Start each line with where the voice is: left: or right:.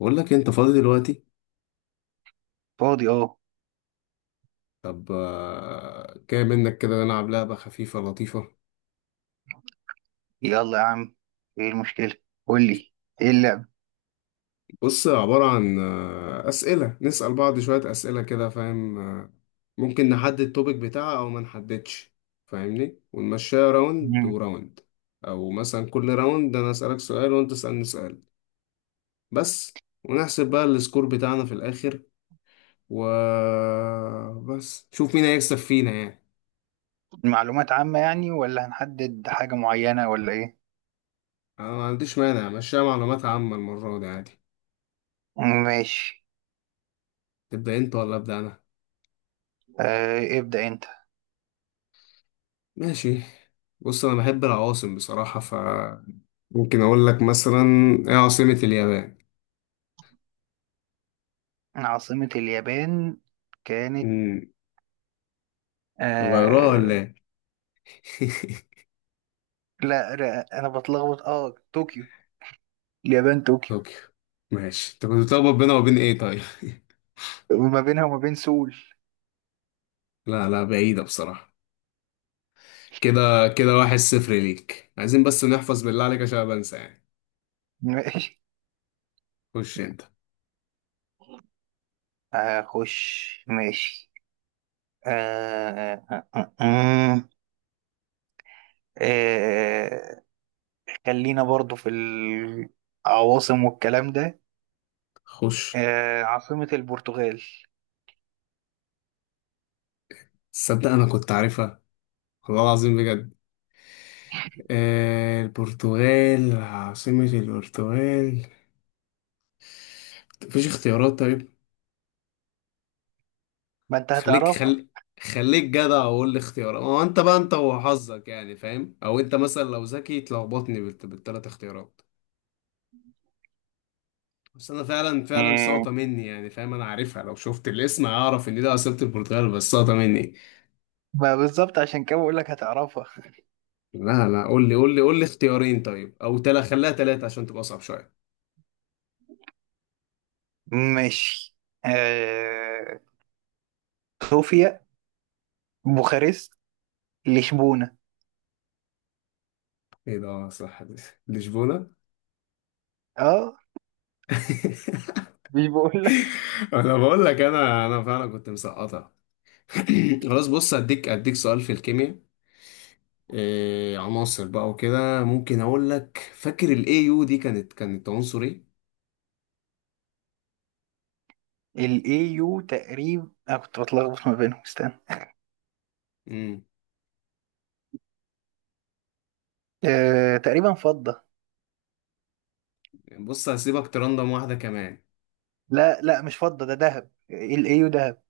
left: بقول لك انت فاضي دلوقتي.
right: فاضي، اه.
left: طب، جاي منك كده نلعب لعبة خفيفة لطيفة.
right: يلا يا عم. ايه المشكلة؟ قولي. ايه اللعب؟
left: بص، عبارة عن أسئلة، نسأل بعض شوية أسئلة كده، فاهم؟ ممكن نحدد التوبيك بتاعها أو ما نحددش، فاهمني؟ ونمشيها راوند
right: مم.
left: وراوند. أو مثلا، كل راوند أنا أسألك سؤال وأنت تسألني سؤال بس، ونحسب بقى السكور بتاعنا في الآخر، وبس شوف مين هيكسب فينا يعني.
right: معلومات عامة يعني، ولا هنحدد حاجة معينة ولا ايه؟
left: أنا ما عنديش مانع، مشيها معلومات عامة المرة دي عادي.
right: ماشي.
left: تبدأ أنت ولا أبدأ أنا؟
right: ابدأ انت.
left: ماشي. بص، انا بحب العواصم بصراحة، فممكن اقول لك مثلا، ايه عاصمة اليابان؟
right: عاصمة اليابان كانت...
left: امم. غيروها
right: آه.
left: ولا ايه؟
right: لا، لا، انا بتلخبط طوكيو. اليابان طوكيو.
left: طوكيو. ماشي، انت كنت بتلخبط بينها وبين ايه طيب؟
right: وما بينها وما بين سول.
left: لا لا، بعيدة بصراحة. كده. كده واحد صفر ليك، عايزين بس نحفظ بالله عليك عشان أنا بنسى يعني.
right: ماشي،
left: خش انت.
right: هخش، ماشي. آه آه آه آه آه خلينا برضو في العواصم والكلام ده.
left: خش.
right: عاصمة البرتغال؟
left: تصدق انا كنت عارفها، والله العظيم بجد. آه، البرتغال، عاصمة البرتغال. مفيش اختيارات طيب؟
right: ما انت
left: خليك
right: هتعرفها.
left: خلي خليك جدع وقول لي اختيارات، هو انت بقى انت وحظك يعني، فاهم؟ او انت مثلا لو ذكي تلخبطني بالتلات اختيارات. بس انا فعلا فعلا
right: مم.
left: ساقطه مني يعني، فاهم؟ انا عارفها، لو شفت الاسم هعرف ان ده عاصمة البرتغال، بس ساقطه مني.
right: ما بالظبط، عشان كده بقول لك هتعرفها.
left: لا لا، قول لي اختيارين طيب، او خليها تلاتة عشان تبقى اصعب شويه.
right: ماشي. آه صوفيا، بوخارست، لشبونة؟
left: ايه ده؟ صح دي، لشبونه.
right: اه، مش بقول لك.
left: انا بقول لك، انا فعلا كنت مسقطها. خلاص، بص اديك سؤال في الكيمياء. عناصر بقى وكده، ممكن اقول لك، فاكر الاي يو دي كانت عنصر ايه؟
right: الاي يو تقريبا، انا كنت بتلخبط ما بينهم، استنى.
left: امم
right: تقريبا فضة.
left: بص، هسيبك ترندم واحده كمان.
right: لا، لا، مش فضة، ده ذهب. الاي يو ذهب.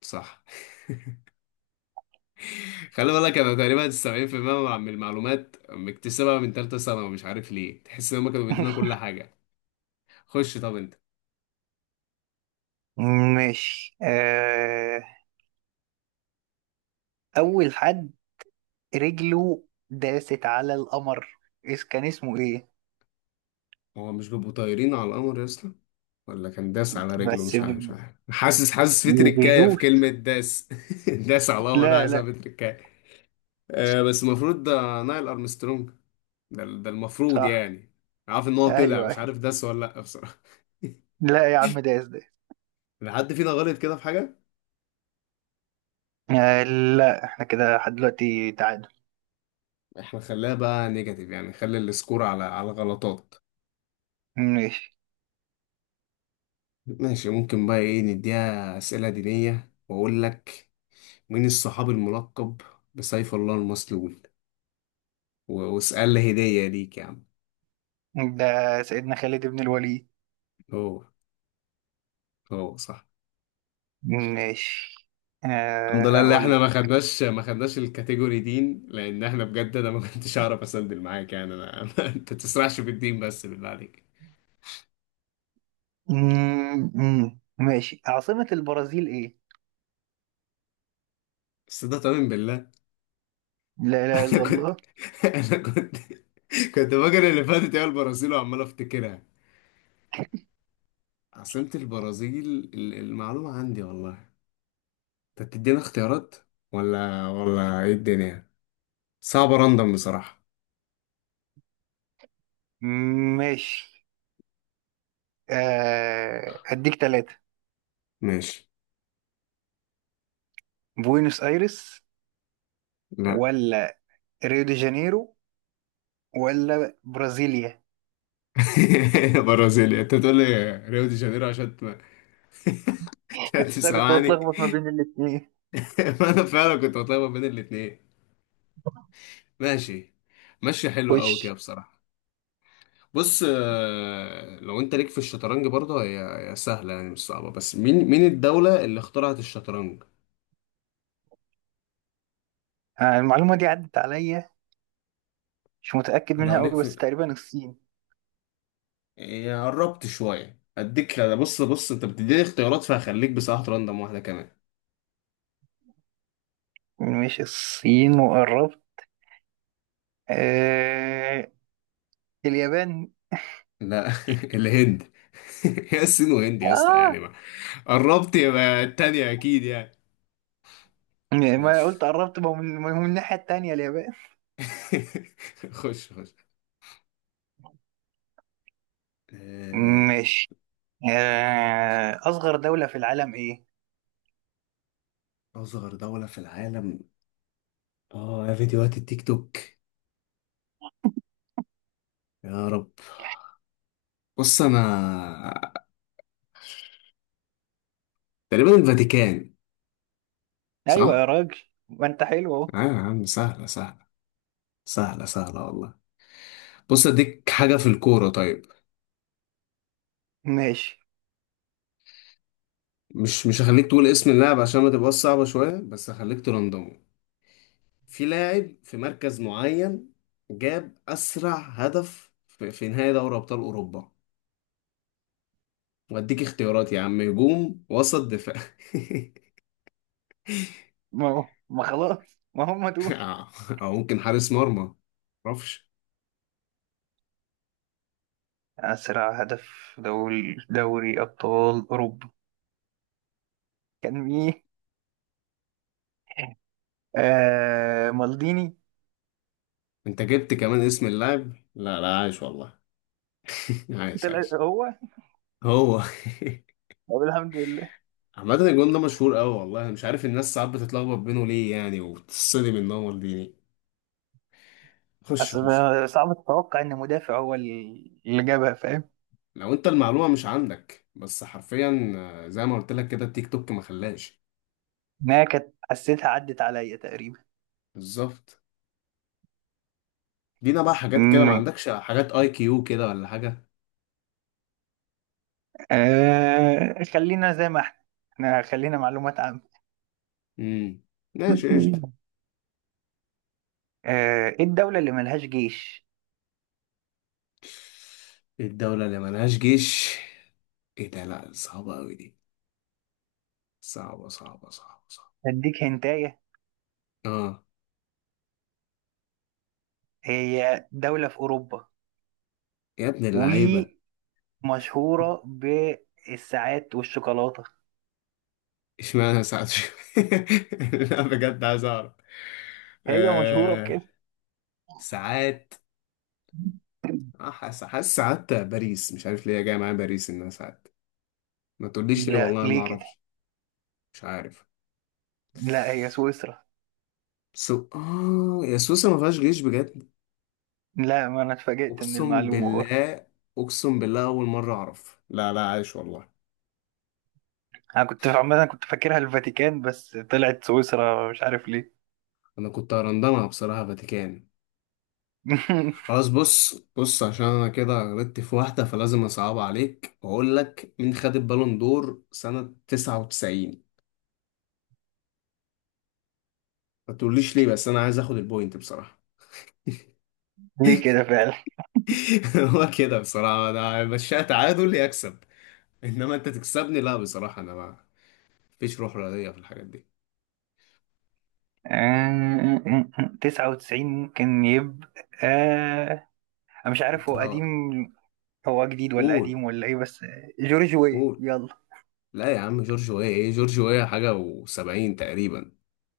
left: صح. خلي بالك، انا تقريبا 70% من المعلومات مكتسبها من ثالثه ثانوي، مش عارف ليه، تحس ان هم كانوا بيدينا كل حاجه. خش طب انت.
right: ماشي. اول حد رجله داست على القمر، كان اسمه ايه؟
left: هو مش بيبقوا طايرين على القمر يا اسطى، ولا كان داس على رجله؟
right: بس
left: مش عارف، حاسس في تركايه في
right: يدوس.
left: كلمه داس. داس على القمر، ده
right: لا،
left: عايزها
right: لا.
left: في تركايه. بس المفروض ده نايل ارمسترونج. ده المفروض
right: صح.
left: يعني. عارف ان هو
right: ايوه،
left: طلع، مش
right: أيوة.
left: عارف داس ولا لا بصراحه.
right: لا يا عم، دايس دايس.
left: لو حد فينا غلط كده في حاجه.
right: آه. لا، احنا كده لحد دلوقتي تعادل.
left: احنا خليها بقى نيجاتيف يعني، نخلي السكور على غلطات.
right: ماشي.
left: ماشي، ممكن بقى ايه، نديها اسئله دينيه واقول لك، مين الصحابي الملقب بسيف الله المسلول، واسال لي هديه ليك يا عم.
right: ده سيدنا خالد بن الوليد.
left: هو، هو صح.
right: ماشي.
left: الحمد لله اللي
right: اقول
left: احنا
right: لك.
left: ما خدناش الكاتيجوري دين، لان احنا بجد انا ما كنتش اعرف اسندل معاك يعني انا. انت تسرحش في الدين بس بالله عليك.
right: مم، مم. ماشي، عاصمة البرازيل ايه؟
left: بس ده طمن بالله.
right: لا اله
left: انا
right: الا
left: كنت.
right: الله.
left: انا كنت فاكر اللي فاتت هي البرازيل، وعمال افتكرها. عاصمة البرازيل، المعلومة عندي والله. انت بتدينا اختيارات ولا ايه الدنيا؟ صعبة، راندم بصراحة.
right: ماشي. هديك ثلاثة:
left: ماشي.
right: بوينوس ايرس،
left: لا.
right: ولا ريو دي جانيرو، ولا برازيليا؟
left: برازيل، انت تقول لي ريو دي جانيرو عشان عشان
right: لا، كنت
left: تسمعني.
right: بتلخبط ما بين الاثنين.
left: فانا فعلا كنت بطلع ما بين الاتنين. ماشي، ماشي حلو قوي كده
right: خش.
left: بصراحة. بص، لو انت ليك في الشطرنج برضه، هي سهلة يعني، مش صعبة، بس مين الدولة اللي اخترعت الشطرنج؟
right: المعلومة دي عدت عليا، مش متأكد
left: انا لو
right: منها
left: ليك
right: قوي بس
left: في.
right: تقريبا الصين.
left: هي قربت شوية اديك، لا بص انت بتديني اختيارات، فهخليك بصراحة راندم واحدة كمان.
right: مش الصين وقربت. آه... اليابان.
left: لا. الهند. هي الصين وهند يا اسطى، يعني
right: آه
left: ما قربت يبقى التانية اكيد يعني.
right: ما
left: ماشي.
right: قلت قربت، ما هو من الناحية التانية اليابان.
left: خش خش. آه،
right: ماشي. أصغر دولة في العالم إيه؟
left: أصغر دولة في العالم. آه، يا فيديوهات التيك توك، يا رب. بص أنا، تقريبا الفاتيكان،
right: أيوة
left: صح؟
right: يا راجل، ما أنت حلو أهو.
left: ايوه يا عم، سهلة سهلة سهلة سهلة والله. بص، اديك حاجة في الكورة طيب.
right: ماشي.
left: مش هخليك تقول اسم اللاعب عشان ما تبقاش صعبة، شوية بس هخليك ترندمه. في لاعب في مركز معين جاب أسرع هدف في نهائي دوري أبطال أوروبا، واديك اختيارات يا عم: هجوم، وسط، دفاع.
right: ما هو، ما خلاص ما هم دول.
left: أو أو ممكن حارس مرمى. معرفش.
right: أسرع هدف دول دوري أبطال أوروبا كان مين؟ مالديني.
left: انت جبت كمان اسم اللاعب، لا لا عايش والله. عايش
right: طلع
left: عايش.
right: هو.
left: هو.
right: طب الحمد لله.
left: عامة الجون ده مشهور قوي والله، مش عارف الناس ساعات بتتلخبط بينه ليه يعني وبتتصدم ان هو مالديني. خش
right: اصل
left: خش.
right: صعب تتوقع ان مدافع هو اللي جابها، فاهم؟
left: لو انت المعلومة مش عندك بس حرفيا، زي ما قلت لك كده، التيك توك ما خلاش.
right: انها كانت حسيتها عدت عليا تقريبا.
left: بالظبط. دينا بقى حاجات كده، ما
right: مم.
left: عندكش حاجات اي كيو كده ولا حاجة.
right: خلينا زي ما احنا، احنا خلينا معلومات عامة.
left: امم ماشي قشطة.
right: ايه الدولة اللي ملهاش جيش؟
left: الدولة اللي ملهاش جيش، ايه ده، لا صعبة قوي دي، صعبة صعبة صعبة صعبة.
right: اديك هنتاية.
left: اه.
right: هي دولة في اوروبا،
left: يا ابن اللعيبة.
right: ومشهورة بالساعات والشوكولاتة.
left: اشمعنى ساعات لا بجد عايز اعرف.
right: هي مشهورة
left: آه...
right: بكده.
left: ساعات. حاسس ساعات باريس، مش عارف ليه جاي معايا باريس انها ساعات، ما تقوليش ليه
right: لا،
left: والله ما
right: ليه كده.
left: اعرفش. مش عارف.
right: لا، هي سويسرا.
left: سو اه يا سويسرا، ما فيهاش جيش بجد؟
right: لا، ما انا اتفاجئت من
left: اقسم
right: المعلومة برضه.
left: بالله، اقسم بالله اول مره اعرف. لا لا، عايش والله.
right: انا كنت عامه كنت فاكرها الفاتيكان، بس طلعت سويسرا مش عارف ليه.
left: انا كنت هرندمها بصراحه فاتيكان. خلاص، بص عشان انا كده غلطت في واحدة، فلازم اصعب عليك واقول لك، مين خد البالون دور سنة 99؟ ما تقوليش ليه، بس انا عايز اخد البوينت بصراحة.
right: ليه كده فعلا.
left: هو كده بصراحة، انا مشيها تعادل يكسب، انما انت تكسبني لا، بصراحة انا ما فيش روح رياضية في الحاجات دي.
right: 99 ممكن يبقى. آه، أنا مش عارف،
left: انت
right: هو
left: لا.
right: قديم، هو جديد ولا
left: قول.
right: قديم ولا ايه، بس جورج وي،
left: قول.
right: يلا.
left: لا يا عم، جورج ويا، ايه جورج ويا حاجة و70 تقريبا.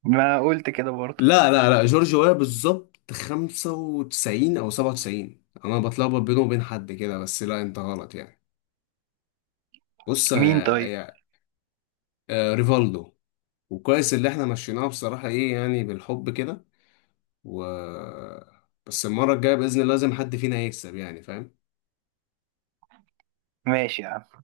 right: ما قلت كده برضه.
left: لا لا لا، جورج ويا بالظبط 95 او 97، انا بتلخبط بينه وبين حد كده، بس لا انت غلط يعني. بص
right: مين
left: يا،
right: طيب؟
left: يا ريفالدو. وكويس اللي احنا مشيناها بصراحة ايه يعني، بالحب كده. و بس المرة الجاية بإذن الله لازم حد فينا يكسب يعني، فاهم؟
right: ماشي يا عم.